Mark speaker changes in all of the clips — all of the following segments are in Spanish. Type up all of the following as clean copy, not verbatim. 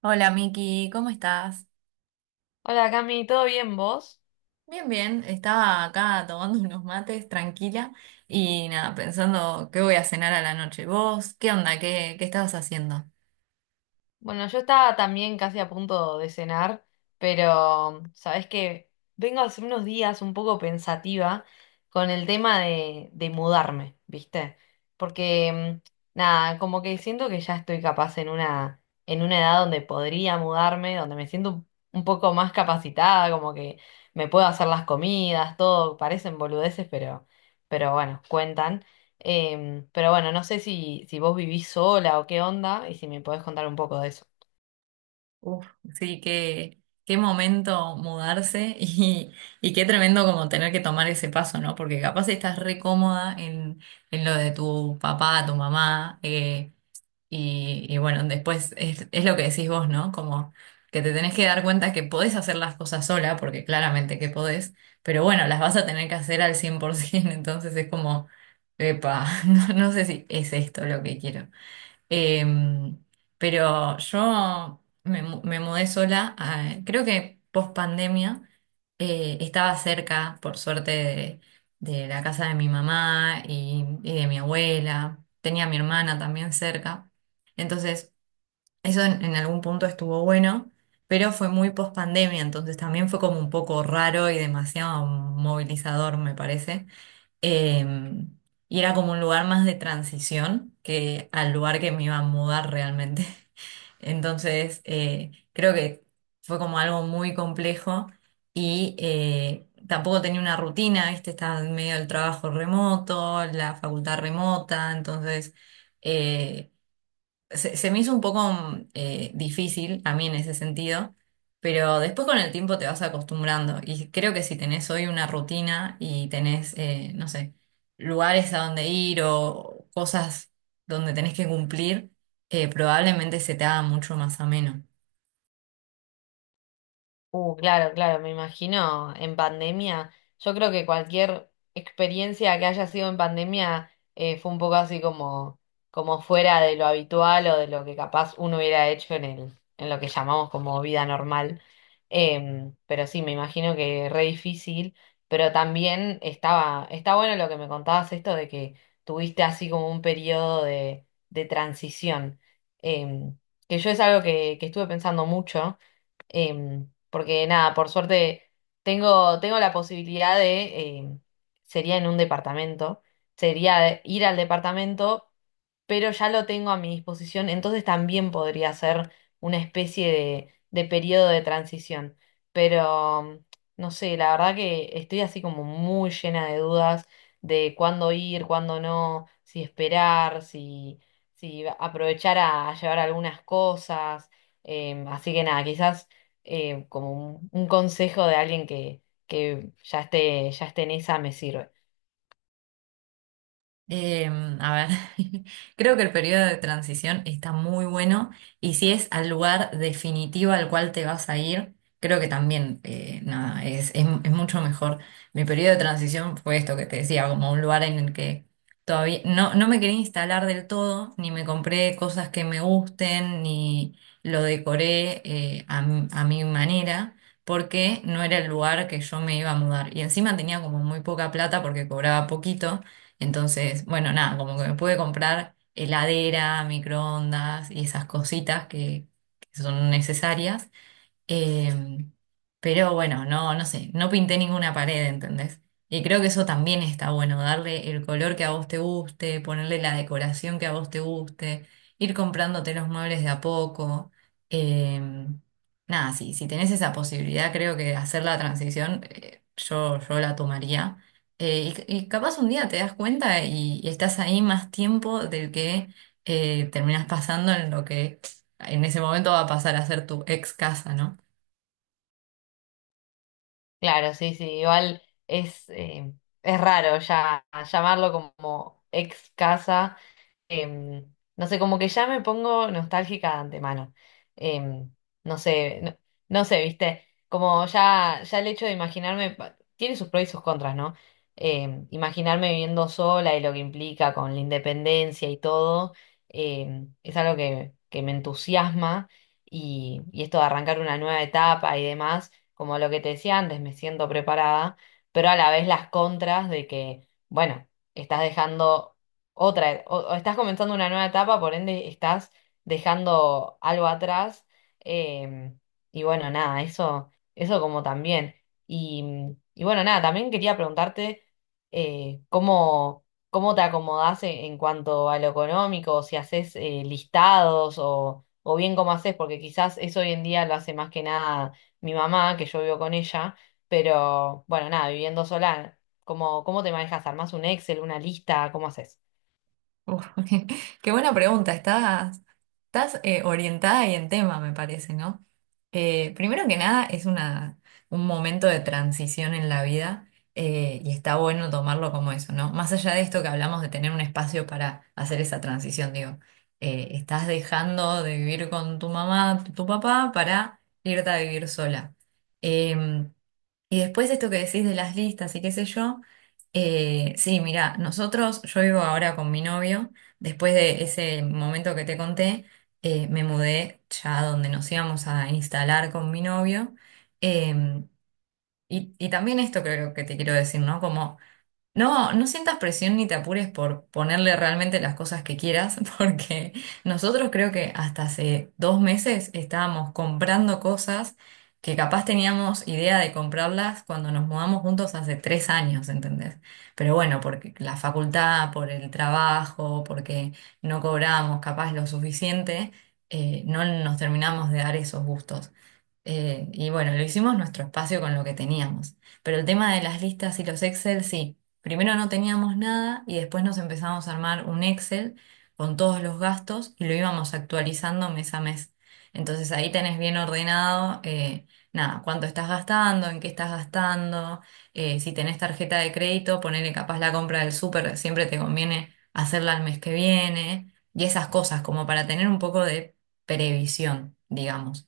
Speaker 1: Hola Miki, ¿cómo estás?
Speaker 2: Hola Cami, ¿todo bien vos?
Speaker 1: Bien, bien, estaba acá tomando unos mates tranquila y nada, pensando qué voy a cenar a la noche. ¿Vos qué onda? ¿Qué estabas haciendo?
Speaker 2: Bueno, yo estaba también casi a punto de cenar, pero sabés que vengo hace unos días un poco pensativa con el tema de mudarme, ¿viste? Porque nada, como que siento que ya estoy capaz en una edad donde podría mudarme, donde me siento un poco más capacitada, como que me puedo hacer las comidas, todo, parecen boludeces, pero bueno, cuentan. Pero bueno, no sé si, si vos vivís sola o qué onda y si me podés contar un poco de eso.
Speaker 1: Uf, sí, qué momento mudarse y qué tremendo como tener que tomar ese paso, ¿no? Porque capaz estás re cómoda en lo de tu papá, tu mamá. Y bueno, después es lo que decís vos, ¿no? Como que te tenés que dar cuenta que podés hacer las cosas sola, porque claramente que podés, pero bueno, las vas a tener que hacer al 100%. Entonces es como, epa, no sé si es esto lo que quiero. Em, pero yo me mudé sola. Creo que post pandemia estaba cerca, por suerte, de la casa de mi mamá y de mi abuela. Tenía a mi hermana también cerca. Entonces, eso en algún punto estuvo bueno, pero fue muy post pandemia, entonces también fue como un poco raro y demasiado movilizador, me parece. Em, y era como un lugar más de transición que al lugar que me iba a mudar realmente. Entonces, creo que fue como algo muy complejo y tampoco tenía una rutina, ¿viste? Estaba en medio del trabajo remoto, la facultad remota, entonces… eh, se me hizo un poco difícil a mí en ese sentido, pero después con el tiempo te vas acostumbrando y creo que si tenés hoy una rutina y tenés, no sé, lugares a donde ir o cosas donde tenés que cumplir, probablemente se te haga mucho más ameno.
Speaker 2: Claro, claro, me imagino en pandemia. Yo creo que cualquier experiencia que haya sido en pandemia fue un poco así como, como fuera de lo habitual o de lo que capaz uno hubiera hecho en el, en lo que llamamos como vida normal. Pero sí, me imagino que re difícil, pero también estaba, está bueno lo que me contabas esto de que tuviste así como un periodo de transición. Em, que yo es algo que estuve pensando mucho. Porque nada, por suerte tengo, tengo la posibilidad de, sería en un departamento, sería ir al departamento, pero ya lo tengo a mi disposición, entonces también podría ser una especie de periodo de transición. Pero no sé, la verdad que estoy así como muy llena de dudas de cuándo ir, cuándo no, si esperar, si, si aprovechar a llevar algunas cosas. Así que nada, quizás como un consejo de alguien que ya esté en esa me sirve.
Speaker 1: Eh, a ver, creo que el periodo de transición está muy bueno y si es al lugar definitivo al cual te vas a ir, creo que también, nada, es mucho mejor. Mi periodo de transición fue esto que te decía, como un lugar en el que todavía no me quería instalar del todo, ni me compré cosas que me gusten, ni lo decoré, a mi manera, porque no era el lugar que yo me iba a mudar. Y encima tenía como muy poca plata porque cobraba poquito. Entonces, bueno, nada, como que me pude comprar heladera, microondas y esas cositas que son necesarias. Eh, pero bueno, no sé, no pinté ninguna pared, ¿entendés? Y creo que eso también está bueno, darle el color que a vos te guste, ponerle la decoración que a vos te guste, ir comprándote los muebles de a poco. Eh, Nada, sí, si tenés esa posibilidad, creo que hacer la transición, yo la tomaría. Y capaz un día te das cuenta y estás ahí más tiempo del que terminás pasando en lo que en ese momento va a pasar a ser tu ex casa, ¿no?
Speaker 2: Claro, sí, sí, igual es raro ya llamarlo como ex casa. No sé, como que ya me pongo nostálgica de antemano. Em, no sé, no, no sé, viste, como ya, ya el hecho de imaginarme, pa- tiene sus pros y sus contras, ¿no? Imaginarme viviendo sola y lo que implica con la independencia y todo, es algo que me entusiasma y esto de arrancar una nueva etapa y demás, como lo que te decía antes, me siento preparada, pero a la vez las contras de que, bueno, estás dejando otra, o estás comenzando una nueva etapa, por ende estás dejando algo atrás. em, y bueno, nada, eso como también. Y, y bueno, nada, también quería preguntarte cómo, cómo te acomodás en cuanto a lo económico, si haces listados o bien cómo haces, porque quizás eso hoy en día lo hace más que nada mi mamá, que yo vivo con ella, pero bueno, nada, viviendo sola, ¿cómo, cómo te manejas? ¿Armás un Excel, una lista? ¿Cómo haces?
Speaker 1: Uf, qué buena pregunta. Estás orientada y en tema, me parece, ¿no? Primero que nada, un momento de transición en la vida, y está bueno tomarlo como eso, ¿no? Más allá de esto que hablamos de tener un espacio para hacer esa transición, digo, estás dejando de vivir con tu mamá, tu papá, para irte a vivir sola. Em, y después esto que decís de las listas y qué sé yo, sí, mira, nosotros, yo vivo ahora con mi novio, después de ese momento que te conté. Me mudé ya a donde nos íbamos a instalar con mi novio. eh, y también esto creo que te quiero decir, ¿no? Como no sientas presión ni te apures por ponerle realmente las cosas que quieras, porque nosotros creo que hasta hace dos meses estábamos comprando cosas que capaz teníamos idea de comprarlas cuando nos mudamos juntos hace tres años, ¿entendés? Pero bueno, porque la facultad, por el trabajo, porque no cobramos capaz lo suficiente, no nos terminamos de dar esos gustos. Y bueno, lo hicimos nuestro espacio con lo que teníamos. Pero el tema de las listas y los Excel, sí. Primero no teníamos nada y después nos empezamos a armar un Excel con todos los gastos y lo íbamos actualizando mes a mes. Entonces ahí tenés bien ordenado, nada, cuánto estás gastando, en qué estás gastando, si tenés tarjeta de crédito, ponele capaz la compra del súper, siempre te conviene hacerla el mes que viene y esas cosas como para tener un poco de previsión, digamos.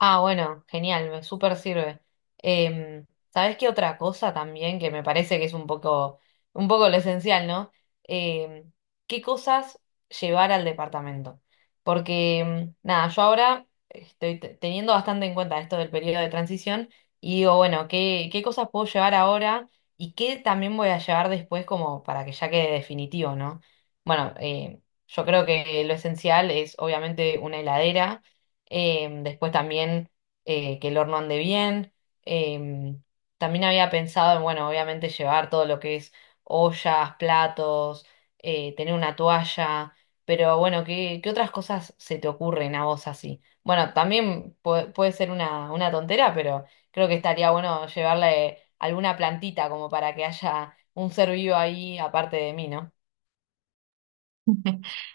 Speaker 2: Ah, bueno, genial, me súper sirve. Em, ¿Sabés qué otra cosa también que me parece que es un poco lo esencial, ¿no? Em, ¿Qué cosas llevar al departamento? Porque, nada, yo ahora estoy te- teniendo bastante en cuenta esto del periodo de transición y digo, bueno, ¿qué, qué cosas puedo llevar ahora y qué también voy a llevar después como para que ya quede definitivo, ¿no? Bueno, yo creo que lo esencial es obviamente una heladera. Em, después también que el horno ande bien. Em, También había pensado en, bueno, obviamente llevar todo lo que es ollas, platos, tener una toalla, pero bueno, ¿qué, qué otras cosas se te ocurren a vos así? Bueno, también pue- puede ser una tontera, pero creo que estaría bueno llevarle alguna plantita como para que haya un ser vivo ahí aparte de mí, ¿no?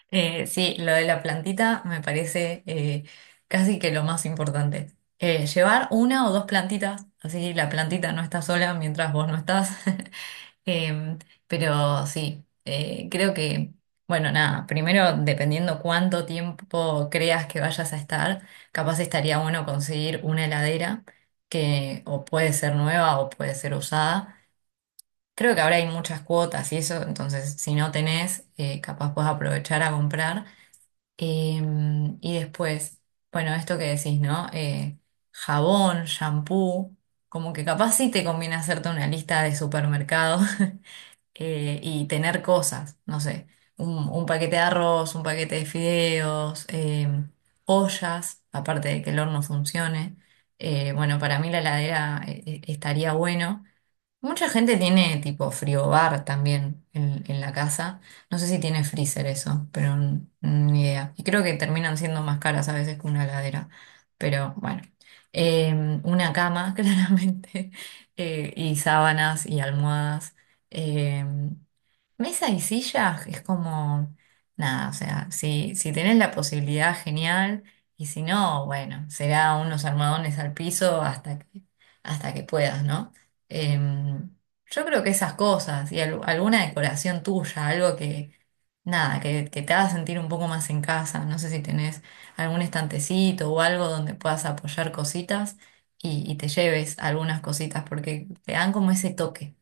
Speaker 1: Sí, lo de la plantita me parece casi que lo más importante. Llevar una o dos plantitas, así la plantita no está sola mientras vos no estás. Em, pero sí, creo que, bueno, nada, primero dependiendo cuánto tiempo creas que vayas a estar, capaz estaría bueno conseguir una heladera que o puede ser nueva o puede ser usada. Creo que ahora hay muchas cuotas y eso, entonces si no tenés, capaz puedes aprovechar a comprar. Y después, bueno, esto que decís, ¿no? Jabón, shampoo, como que capaz sí te conviene hacerte una lista de supermercado. Y tener cosas, no sé, un paquete de arroz, un paquete de fideos, ollas, aparte de que el horno funcione. Bueno, para mí la heladera estaría bueno. Mucha gente tiene tipo friobar también en la casa. No sé si tiene freezer eso, pero ni idea. Y creo que terminan siendo más caras a veces que una heladera. Pero bueno. Eh, una cama, claramente, y sábanas y almohadas. Em, Mesa y sillas es como, nada, o sea, si tenés la posibilidad, genial, y si no, bueno, será unos armadones al piso hasta hasta que puedas, ¿no? Em, yo creo que esas cosas y alguna decoración tuya, algo nada, que te haga sentir un poco más en casa, no sé si tenés algún estantecito o algo donde puedas apoyar cositas y te lleves algunas cositas porque te dan como ese toque.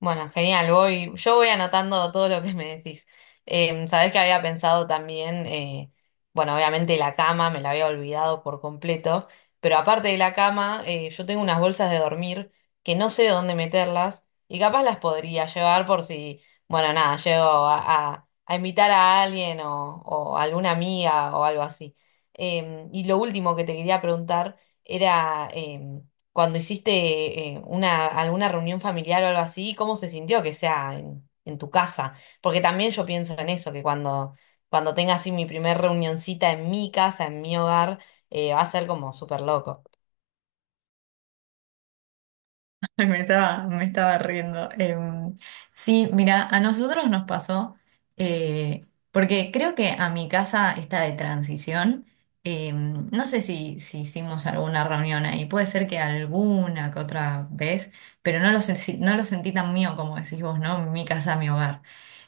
Speaker 2: Bueno, genial, voy, yo voy anotando todo lo que me decís. Sabés que había pensado también, bueno, obviamente la cama, me la había olvidado por completo, pero aparte de la cama, yo tengo unas bolsas de dormir que no sé dónde meterlas y capaz las podría llevar por si, bueno, nada, llego a invitar a alguien o alguna amiga o algo así. Y lo último que te quería preguntar era... cuando hiciste una, alguna reunión familiar o algo así, ¿cómo se sintió que sea en tu casa? Porque también yo pienso en eso, que cuando, cuando tenga así mi primer reunioncita en mi casa, en mi hogar, va a ser como súper loco.
Speaker 1: Me estaba riendo. Sí, mira, a nosotros nos pasó, eh, porque creo que a mi casa está de transición. No sé si hicimos alguna reunión ahí, puede ser que alguna que otra vez, pero sé no lo sentí tan mío como decís vos, ¿no? Mi casa, mi hogar.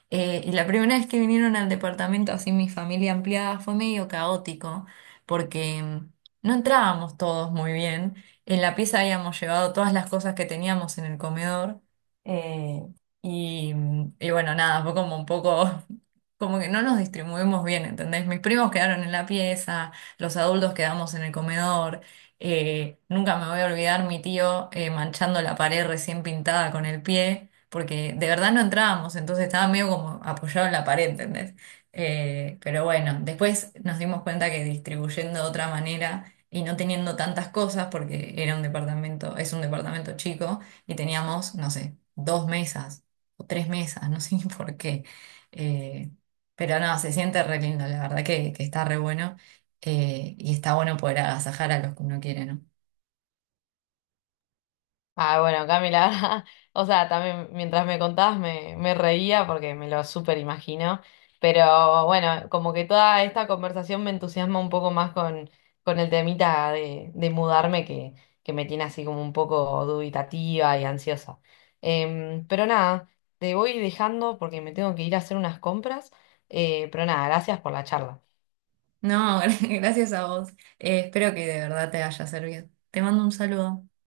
Speaker 1: Y la primera vez que vinieron al departamento, así mi familia ampliada, fue medio caótico, porque no entrábamos todos muy bien. En la pieza habíamos llevado todas las cosas que teníamos en el comedor. eh, y bueno, nada, fue como un poco, como que no nos distribuimos bien, ¿entendés? Mis primos quedaron en la pieza, los adultos quedamos en el comedor. Nunca me voy a olvidar mi tío manchando la pared recién pintada con el pie porque de verdad no entrábamos, entonces estaba medio como apoyado en la pared, ¿entendés? Pero bueno, después nos dimos cuenta que distribuyendo de otra manera y no teniendo tantas cosas, porque era un departamento, es un departamento chico, y teníamos, no sé, dos mesas o tres mesas, no sé ni por qué. Eh, pero no, se siente re lindo, la verdad que está re bueno, y está bueno poder agasajar a los que uno quiere, ¿no?
Speaker 2: Ah, bueno, Camila, o sea, también mientras me contabas me, me reía porque me lo súper imagino, pero bueno, como que toda esta conversación me entusiasma un poco más con el temita de mudarme que me tiene así como un poco dubitativa y ansiosa. Pero nada, te voy dejando porque me tengo que ir a hacer unas compras, pero nada, gracias por la charla.
Speaker 1: No, gracias a vos. Espero que de verdad te haya servido. Te mando un saludo.